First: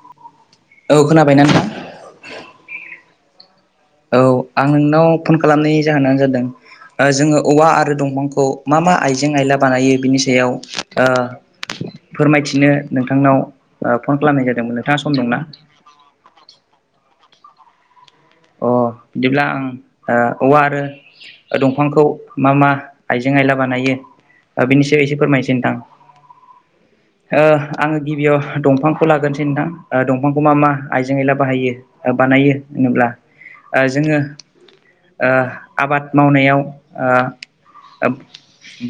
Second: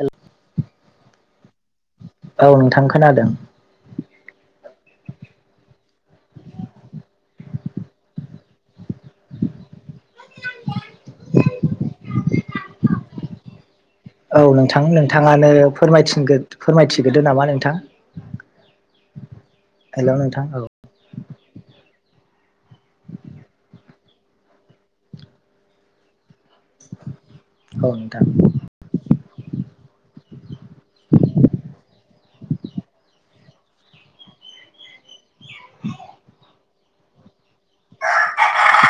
हेल औ खोनाबायना नोंथां। औ नोंथां खोनादों। औ आं नोंनाव फन खालामनायनि जाहोनानो जादों जोंङो औवा आरो दंफांखौ मा मा आइजें आयला बानायो बिनि सायाव फोरमायथिनो नोंथांनाव फन औ खालामनाय जादोंमोन नोंथां नोंथाङा सम दंना नोंथांङानो फोर फोरमायथिग्रोदो नामा नोंथां अ बिदिब्ला आं हेल' नोंथां औवा औ आरो दं बिफांखौ मा मा आइजें आयला बानायो बेनिसायाव एसे फोरमायनोसै नोंथां औ आङो नोंथां गिबियाव दंफांखौ लागोनोसै नदां दंफांखौ मा मा आइजें आइला बाहायो बानायो होनोब्ला ओ जोंङो आबाद मावनायाव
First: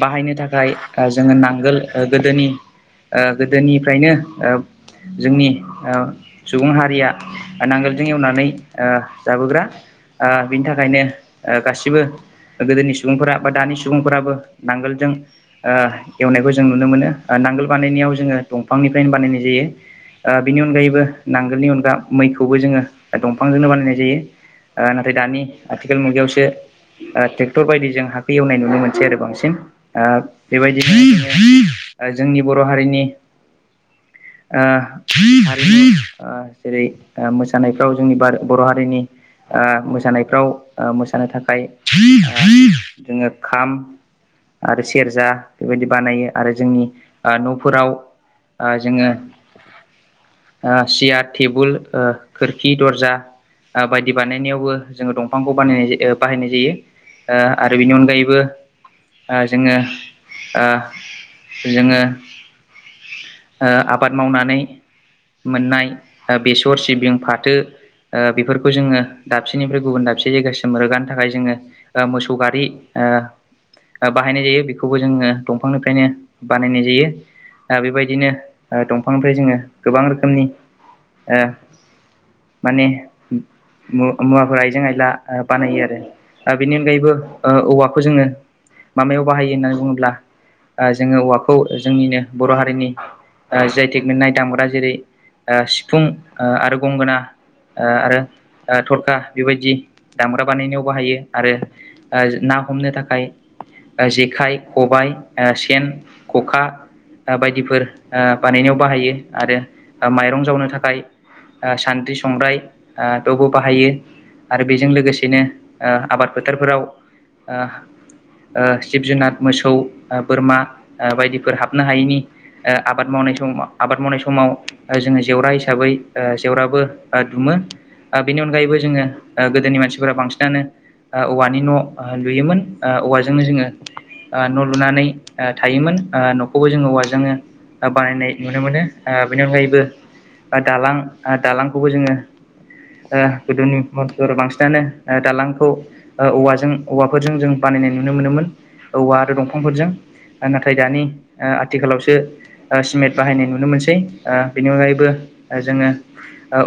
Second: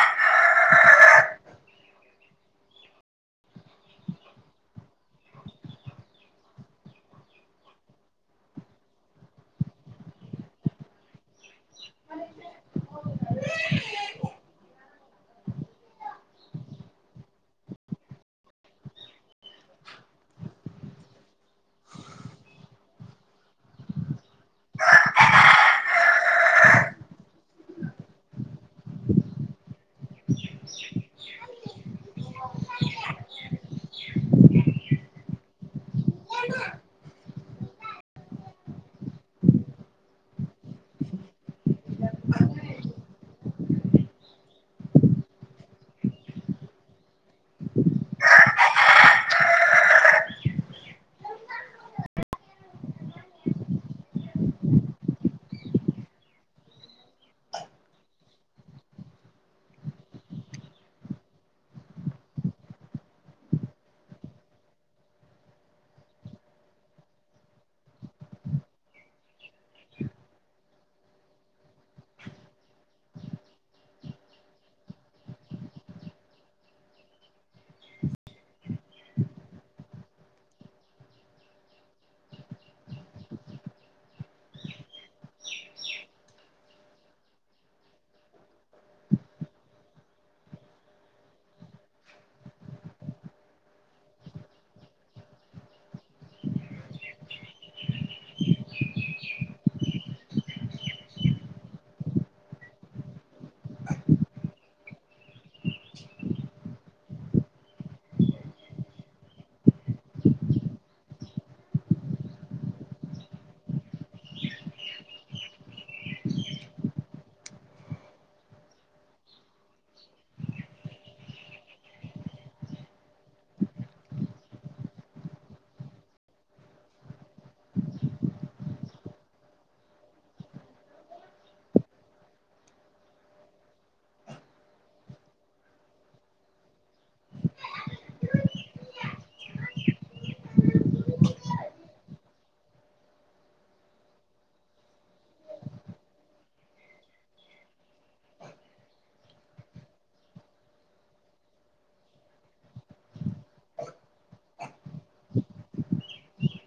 बाहायनो थाखाय जोङो नांगोल गोदोनि गोदोनिफ्रायनो जोंनि सुबुं हारिया नांगोलजों एवनानै जाबोग्रा बिनि थाखायनो गासिबो गोदोनि सुबुंफोरा बा दानि सुबुंफोराबो नांगोलजों एवनायखौ जों नुनो मोनो नांगोल बानायनायाव जोङो दंफांनिफ्रायनो बानायनाय जायो। बिनि अनगायैबो नांगोलनि अनगा मैखौबो जोङो दंफांजोंनो बानायनाय जायो। नाथाय दानि आथिखाल मुगायावसो ट्रेक्टर बायदिजों हाखौ एवनाय नुनो मोनसै आरो बांसिन बेबायदिनो जोंनि बर' हारिनि [inaudible] हारिमु जेरै मोसानायफ्राव जोंनि बर' हारिनि मोसानायफ्राव मोसानो थाखाय जोङो खाम आरो सेरजा बेबायदि बानायो आरो जोंनि न'फोराव आ जोङो सियार टेबोल खोरखि दर्जा बायदि बानायनायावबो जोङो दंफांखौ बानायनाय बाहायनाय जायो। आरो बेनि अनगायैबो जोङो जोङो आबाद मावनानै मोननाय बेसर सिबिं फाथो बेफोरखौ जोङो दाबसेनिफ्राय गुबुन दाबसे जायगासिम रोगानो थाखाय जोङो मोसौ गारि बाहायनाय जायो बेखौबो जोङो दंफांनिफ्रायनो बानायनाय जायो बेबायदिनो दंफांनिफ्राय जोङो गोबां रोखोमनि माने मुवाफोर आइजें आयला बानायो आरो दा बेनि अनगायैबो औवाखौ जोङो माबायाव बाहायो होननानै बुङोब्ला जोङो औवाखौ जोंनिनो बर' हारिनि जि आइ टेक मोननाय दामग्रा जेरै सिफुं आरो गंगोना आरो थरखा बेबायदि दामग्रा बानायनायाव बाहायो आरो ना हम थाखाय जेखाइ खबाय सेन ख'खा बायदिफोर बानायनायाव बाहायो आरो माइरं जावनो थाखाय सान्द्रि संग्राय बेवबो बाहायो आरो बेजों लोगोसेनो आबाद फोथारफोराव आ जिब जुनार मोसौ बोरमा बायदिफोर हाबनो हायैनि आबाद मावनाय मावनाय समाव आबाद मावनाय समाव जोङो जेवरा हिसाबै जेवराबो दुमो बेनि अनगायैबो जोङो गोदोनि मानसिफोरा बांसिनानो औवानि न' लुयोमोन औवाजोंनो जोङो न' लुनानै थायोमोन न'खौबो जोङो औवाजोंनो बानायनाय नुनो मोनो बेनि अनगायैबो दालां दालांखौबो जोङो [inaudible] गोदोनि मानसिफोरा बांसिनानो दालांखौ औवाजों औवाफोरजों जों बानायनाय नुनो मोनोमोन औवा आरो दंफांफोरजों नाथाय दानि आथिखालावसो सिमेन्ट बाहायनाय नुनो मोनसै बेनि अनगायैबो जोङो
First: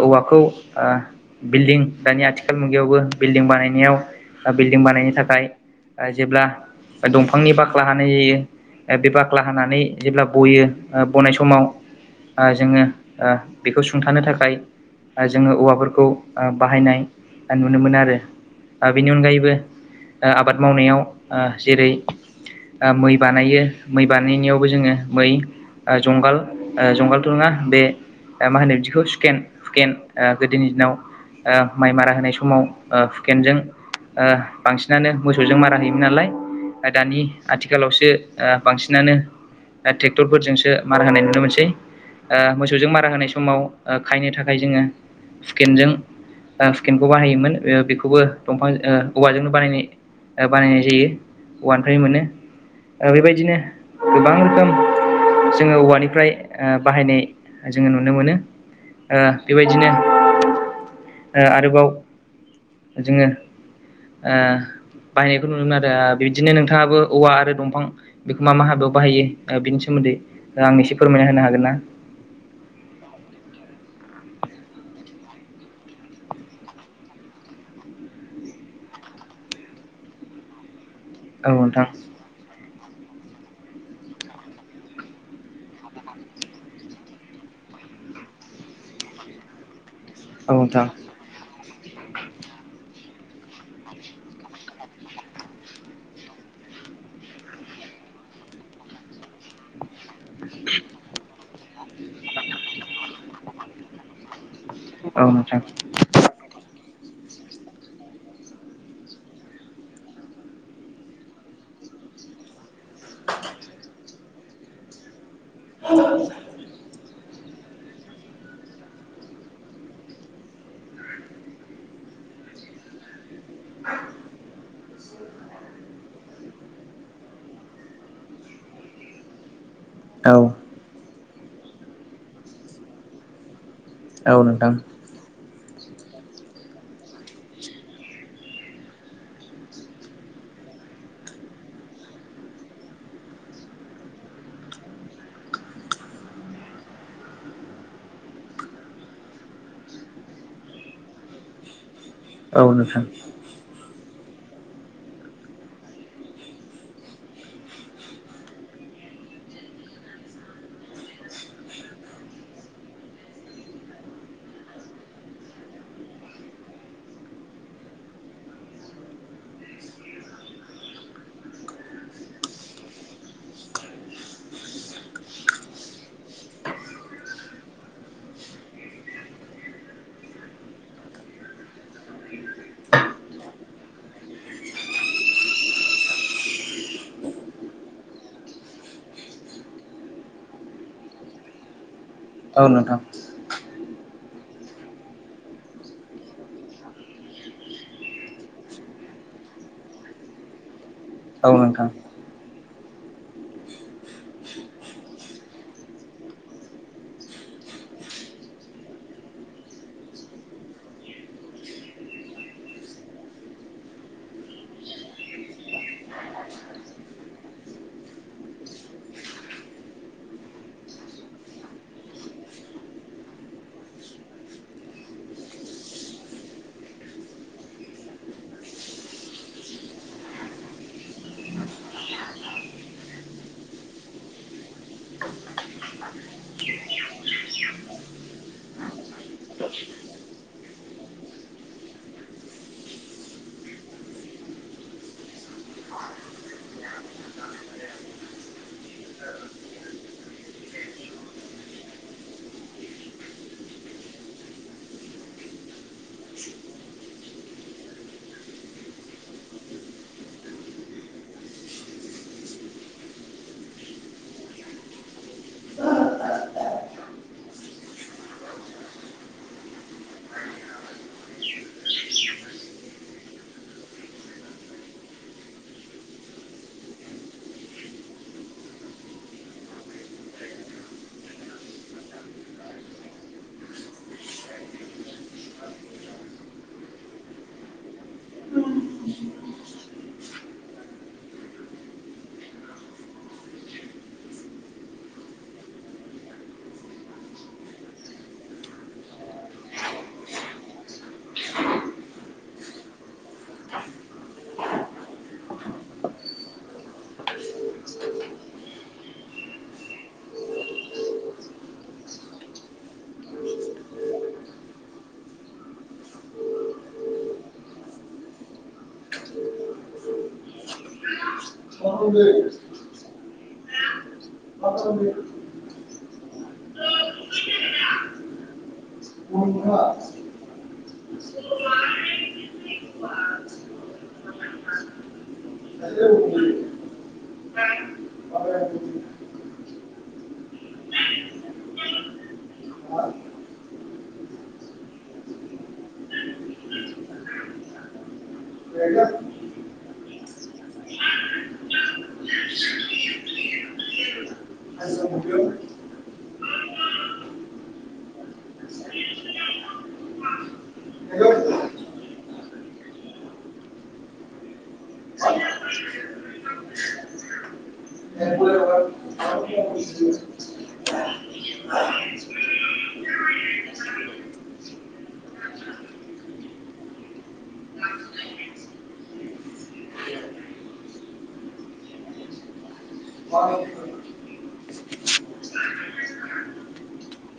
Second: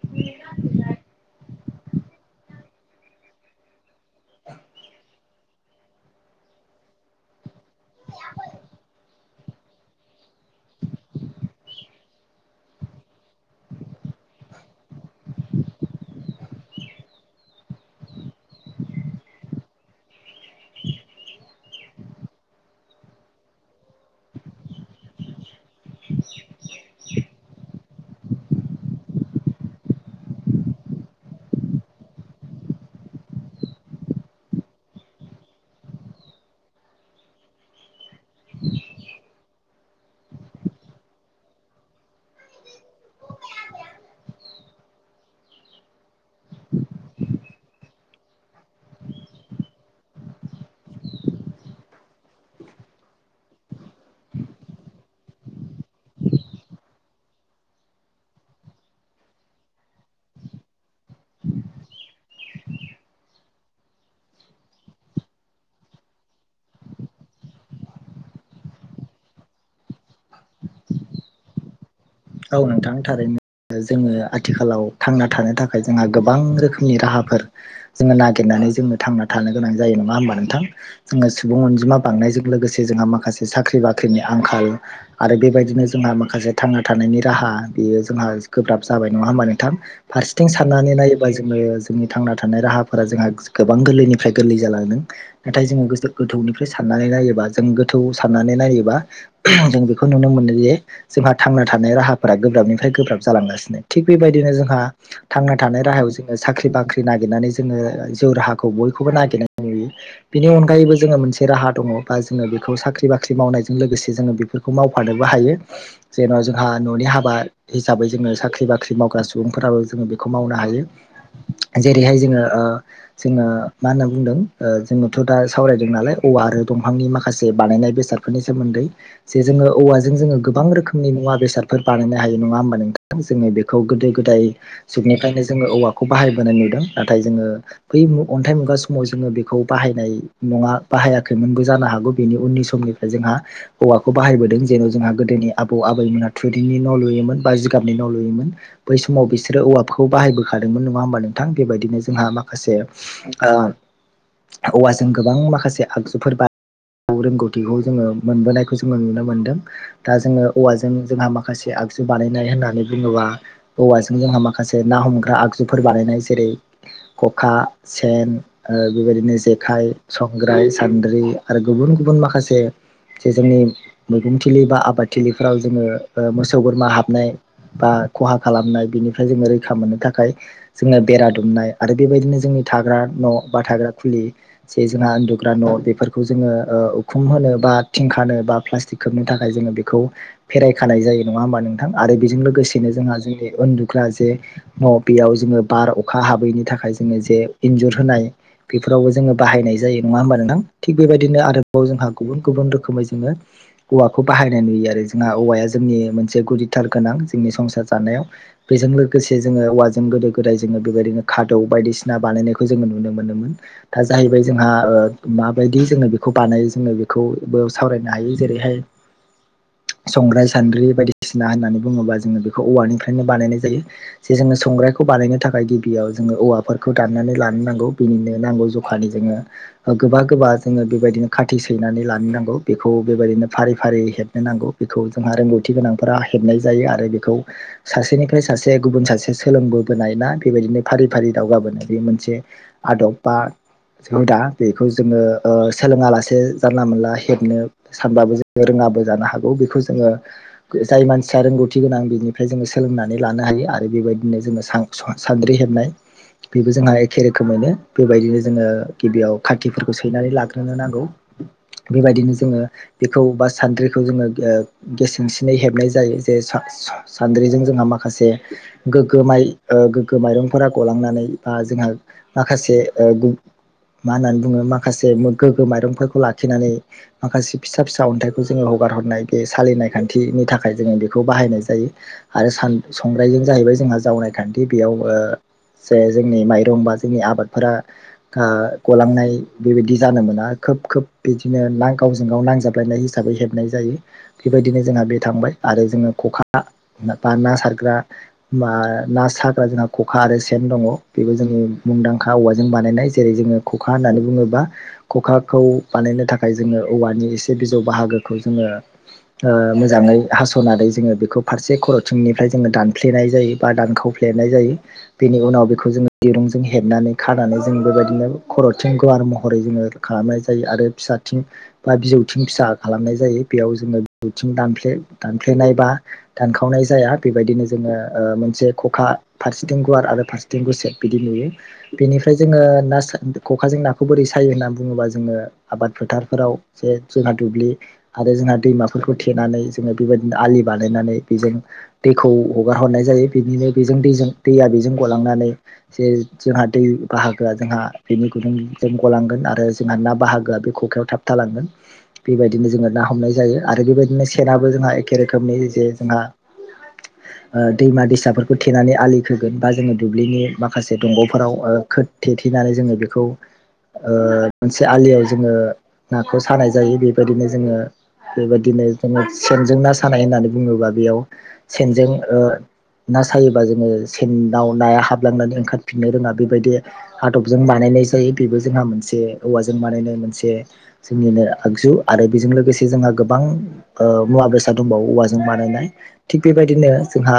औवाखौ बिल्डिं दानि आथिखाल मुगायावबो बिल्डिं बानायनायाव बिल्डिं बानायनो थाखाय जेब्ला दंफांनि बाख्ला हानाय जायो बे बाख्ला बाख्ला हानानै जेब्ला बयो बनाय समाव जोङो बेखौ सुंथानो थाखाय जोङो औवाफोरखौ बाहायनाय नुनो मोनो आरो बेनि अनगायैबो आबाद मावनायाव जेरै मै बानायो मै बानायनायावबो जोङो मै जुंगाल जंगालथ' नङा बे मा होनो बिदिखौ सुकेन सुकेन गोदोनि दिनाव माइ मारा होनाय समाव हुकेनजों बांसिनानो मोसौजों मारा होयोमोन नालाय दानि आथिखालावसो बांसिनानो ट्रेक्टरफोरजोंसो मार होनाय नुनो मोनसै मोसौजों मारा होनाय समाव खायनो थाखाय जोङो सुकेनजों स्केनखौ बानायायोमोन बेखौबो दंफां औवाजोंनो बानायनाय बानायनाय जायो अवानिफ्राय मोनो बेबायदिनो गोबां रोखोम जोङो औवानिफ्राय बाहायनाय जोङो नुनो मोनो बेबायदि बिदिनो आरोबाव जोङो ओ। बाहायनायखौ नुनो मोनमोन आरो बिबदिनो नोंथाङाबो औवा आरो दंफां बेखौ मा मा हाबायाव बाहायो बिनि सोमोन्दै आं एसे फोरमायना होनो हागोन ना। औ नोंथां थारैनो। जोङो आथिखालाव थांना थानो थाखाय जोंहा गोबां रोखोमनि राहाफोर जोङो नागिरनो हायो। थां थ गोनां जा हा नोंथां जोङो औ सुबुं नोंथां अनजिमा बांनायजों लोगोसे ज माखासे साख्रि बाख्रिनि आंखाल आरो बेबायदिनो जोंहा माखासे थां थानायनि राहा बेयो जोंहा गोब्राब जाबाय नङा होमबा नोंथां। फारसेथिं औ नोंथां साननानै नायबाय जोङो जोंनि थांना थानाय राहाफोरा जोंहा गोबां गोरलैनिफ्राय गोरलै जालांदों नाथाय जोङो गो गोथौनिफ्राय सान नाया जों गोथौ साननानै नायोबा जों बेखौ नुनो मोनो जे जोंहां थानाय राहाफोरा गोब्राबनिफ्राय गोब्राब जालांगासिनो थिग बेबायदिनो जोंहा औ थांना नोंथां थानाय राहायाव जोङो साख्रि बाख्रि नागिरनानै जोङो जउ राहाखौ बयखौबो नागिरनाय नुयो बेनि अनगायैबो जोङो मोनसे राहा द बा ज बे साख बाख्रि मावनाय लोगोसे जों बेफोरखौ मावफनो हायो जने जों न'नि हाबा हिसाबै जोङो साख्रि बाख्रि मावग्रा सुबुंफोराबो जोङो बेखौ मावनो हायो। जेरैहाय जोङो जोङो मा होनना बुंदों ओ जोङोथ' दा सावरायदों नालाय औवा आरो दंफांनि माखासे बानायनाय बेसादफोरनि सोमोन्दै जे जोङो औवाजों औ जोङो गोबां रोखोमनि मुवा बेसादफोर बानायनो हायो नङा होमबा नोंथां जोङो बे खौ गोदो औ गोदाय नोंथां जुगनिखायनो जोङो औवाखौ बाहायबोनाय नुदों नाथाय जोङो बै अन्थाइ मुगा समाव जोङो बेखौ बाहायनाय। नङा बाहायाखैमोनबो जानो हागौ बेनि उननि समनिफ्राय जोंहा हौवाखौ बाहायबोदों जेन' जोंहा गोदोनि आबौ आबैमोन थुरिनि न' लुयोमोन बा जिगाबनि न' लुयोमोन बै समाव बिसोरो औवाफोरखौ बाहायबोखादोंमोन नङा होनोमब नों गोथां बेबायदिनो जोंहा औ माखासे नोंथां औवाजों गोबां माखासे आगजुफोर बा रोंगौथिखौ जोङो मोनबोनायखौ जोङो नुनो मोनदों दा जोङो औवाजों जों माखासे आगजु बानायनाय होननानै बुङोबा औवाजों जोंहा माखासे ना हमग्रा आगजुफोर बानायनाय जै खखा सेन बेबायदिनो जेखाय संग्राय सानद्रि ज आरो गुबुन गुबुन माखासे जे जोंनि मैगं थिलि बा आबादथििलिफ्राव जोङो मोसौ बोरमा हाबनाय बा खहा खालामनाय बेनिफ्राय जोङो रैखा मोननो थाखाय जोङो बेरा दुमनाय आरो बेबायदिनो जोंनि थाग्रा न' बा थाग्रा खुलि ज जोंहा उन्दुग्रा न' बेफोरखौ जोङो उखुम होनो बा थिंख बा पटिक खोबनो थाखाय जोङो बेखौेर खानाय जायो नङा होमबा नोंथां आरो बेजों औ लोगोसेनो नोंथां औ नोंथां जोंहा जोंनि उन्दुग्रा जे न' बेयाव जोङो बार अखा हाबैनि थाखाय जोङो जे इन्जुर होनाय बेफोरावबो जोङो बाहायनाय जायो नङा होमबा नोंथां थिग बेबायदिनो आरोबाव जोंहा गुबुन गुबुन रोखोमै जोङो औवाखौ बाहायनाय नुयो आरो जोंहा औवाया जों जोंनि मोनसे गुुरदिथार गोनां जोंनि संसार जानायाव बेजों लोगोसे जोङो औवाजों गोदो गोदाय जों बेबायदिनो खादौ बायदिसिना बानायनायखौ जोङो नुनो मोनोन दा जाहैबाय जोंहा मायदि बिदि जोङो बेखौ बानायो जोङो बेखौबो सावरायनो हायो जेरैहाय [unintelligible] संग्राइ सान्द्रि बायदिसिना होननानै बुङोबा जोङो बेखौ औवानिफ्रायनो बानायनाय जायो जे जोङो संग्रायखौ बानायनो थाखाय‌ ओमफाइ गिबियाव जो‌ंङो औवाफोरखौ दाननानै लानो नांगौ बिनिनो नांगौ जखानि जोंङो गोबा गोबा जोंङो बेबायदिनो खाथि सैनानै लानो नांगौ बेखौ बेबायदिनो फारि फारि हेबनोनांगौ बेखौ- जोंहा रोंगौथि गोनांफोरा हेबनाय जायो आरो बेखौ सासेनिफ्राय सासे गुबुन सासे सोलोंबोबोनाय ना बेबायदिनो फारि फारि दावगाबोनाय बे मोनसे आदब बा हुदा बेखौ जोङो ओ सोलोङा लासे जानला मोनला हेबनो सानबाबो जोंङो रोङा लाबो जानो हागौ बेखौ जों जोङो जाय मानसिया रोंगौथि गोनां बिनिफ्राय जोङो सोलोंनानै लानो हायो आरो बेबायदिनो जोङो सां स सानद्रि हेबनाय, बेबो जोंहा एखे रोखोमैनो बेबायदिनो जोङो गिबियाव खाखिफोरखौ सैनानै लाग्रोनो नांगौ बेबायदिनो जोङो बेखौ बा सान्द्रिखौ जोङो ओ गेसेंसिनै हेबनाय जायो जे सा-सा सान्द्रि जों जोंहा माखासे गोगगो माय गोग्गो माइरंफोरा गलांनानै बा जोंहा माखासे ओ मा होननानै बुङो माखासे गोगो मायरं फोरखौ लाखिनानै फिसा अनथायखौ जोङो बारहरनाय बे सालिनाय खान्थिनि थाखाय जों बेखौ बाहायनाय जायो आरो संग्रायजों जाहैबाय जोंहा जावनाय खान्थि बेयाव ओ जे जोंनि माइरं बा जोंनि आबादफोरा ओ गलांनाय बेबायदि जानो मोना आरो खोब खोब बिदिनो ना गावजों गाव नांजाबलायनाय हिसाबै हेबनाय जायो बेबायदिनो जोंहा बे थांबाय आरो जोङो खखा बा ना सारग्रा ना साग्रा जोंहा खखा आरो सेन दङ बेबो जोंनि मुंदांखा औवाजों बानायनाय जेरै जोङो ख'खा होननानै बुङोब्ला खखाखौ बानायनो थाखाय जोङो औवानि एसे बिजौ बाहागोखौ जोङो ओ मोजाङै हास'नानै जोङो बेखौ फारसे खर'थिंनिफ्राय जोङो दानफ्लेनाय जायो बा दान हुफ्लेनाय जायो बेनि उनाव बेखौ जो दिरुंजों हेबनानै खानानै जों बेबायदिनो खरथिं गुवार महरै जोङो खालामनाय जायो आरो फिसाथिं बा बिजौथिं फिसा खालामनाय जायो बियाव जों बैथिं दानफ्ले दानफ्लेनायबा दानखावनाय जाया बेबायदिनो जोङो मोनसे ख'खा फारसेथिं गुवार आरो फारसेथिं गुसेप बिदि नुयो बेनिफ्राय जोङो ना सा-खखा नाखौ बोरै सायो होननानै बुङोबा जोङो आबाद फोथारफोराव जे जोंहा दुब्लि आरो जोंना दैमाफोरखौ थेनानै जोङो बेबायदिनो आलि बानायनानै बेजों दैखौ हगार हरनाय जायो बिदिनो बेजों दैजों दैया बेजों गलांनानै जे जोंहा दै बाहागोआ जोंहा बेनि गुदुं जों गलांगोन आरो जोंहा ना बाहागोआ बे खखायाव थाब थालांगोन बेबायदिनो जोङो ना हमनाय जायो। आरो बेबायदिनो सेनाबो जोंहा एखे रोखोमनि जे जोंहा [inaudible] ओ दैमा दैसाफोरखौ थेनानै आलि खोगोन बा जोङो ब्लिनि माखासे दंग'फोराव खो थेे थे गिनानै जोङो बेखौ ओ मोनसे बेबायदिनो जोङो सेनजों ना सानाय होननानै ना सायोबाय [unintelligible] बिबो जोंहा मोनसे औवाजों बानायनाय मोनसे जोंनिनो आगजु आरो बेजों लोगोसे जोंङा गोबां ओ मुवा बेसाद दा दंबावो औवा बानायनाय थिग बेबायदिनो जोंहा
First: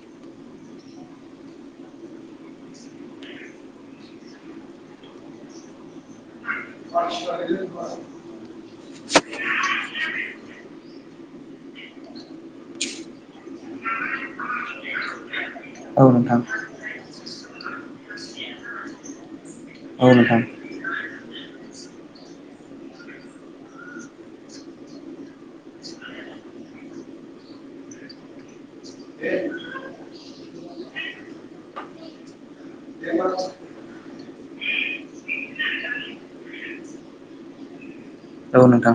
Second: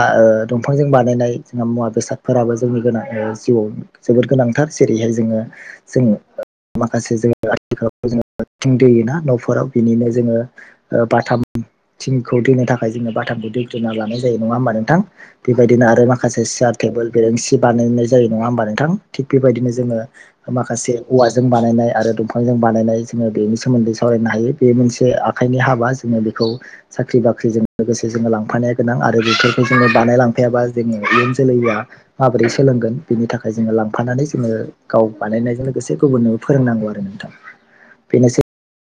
दंफांजों बानायनाय जोंहा मुवा बेसाद फोराबो जोंनि गोनां जिउआव जोबोद गोनांथार जेरैहाय जोङो जों माखासे जोङो आथिखालाव जोथिं दैयोना न'फोराव बिनिनो जोङो बाथाम थंखौ दोननो थाखाय जोङो बाथामखौ दै दोनना लानाय जायो नङा होमबा नोंथां बेबायदिनो औ आरो नोंथां माखासे सियार टेबोल बेरेंसि बानायनाय जायो नङा होमबा नोंथां थिग- बेबायदिनो जोङो औ नोंथां माखासे औवाजों बानायनाय आरो दंफांजों बानायनाय जोङो बेनि सोमोन्दै सावरायनो हायो बे मोनसे आखाइनि हाबा जोङो बेखौ साख्रि बाख्रिजों लोगोसे जोङो लांफानाया गोनां आरो बेफोरखौ जोङो लांफाबा जे इयुन जोलैया माबोरै सोलोंगोन बिनि थाखाय जोङो लांफानानै जोङो गाव बानायनाय जों लोगोसे गुबुननो फोरोंनांगौ आरो नोंथां बेनोसै औ नोंथां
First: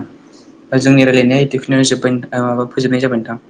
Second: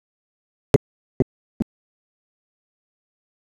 जोंनि रायजलायनाया एथुखिनिआवनो जोब्बाय माबा फोजोबनाय जाबाय नोंथां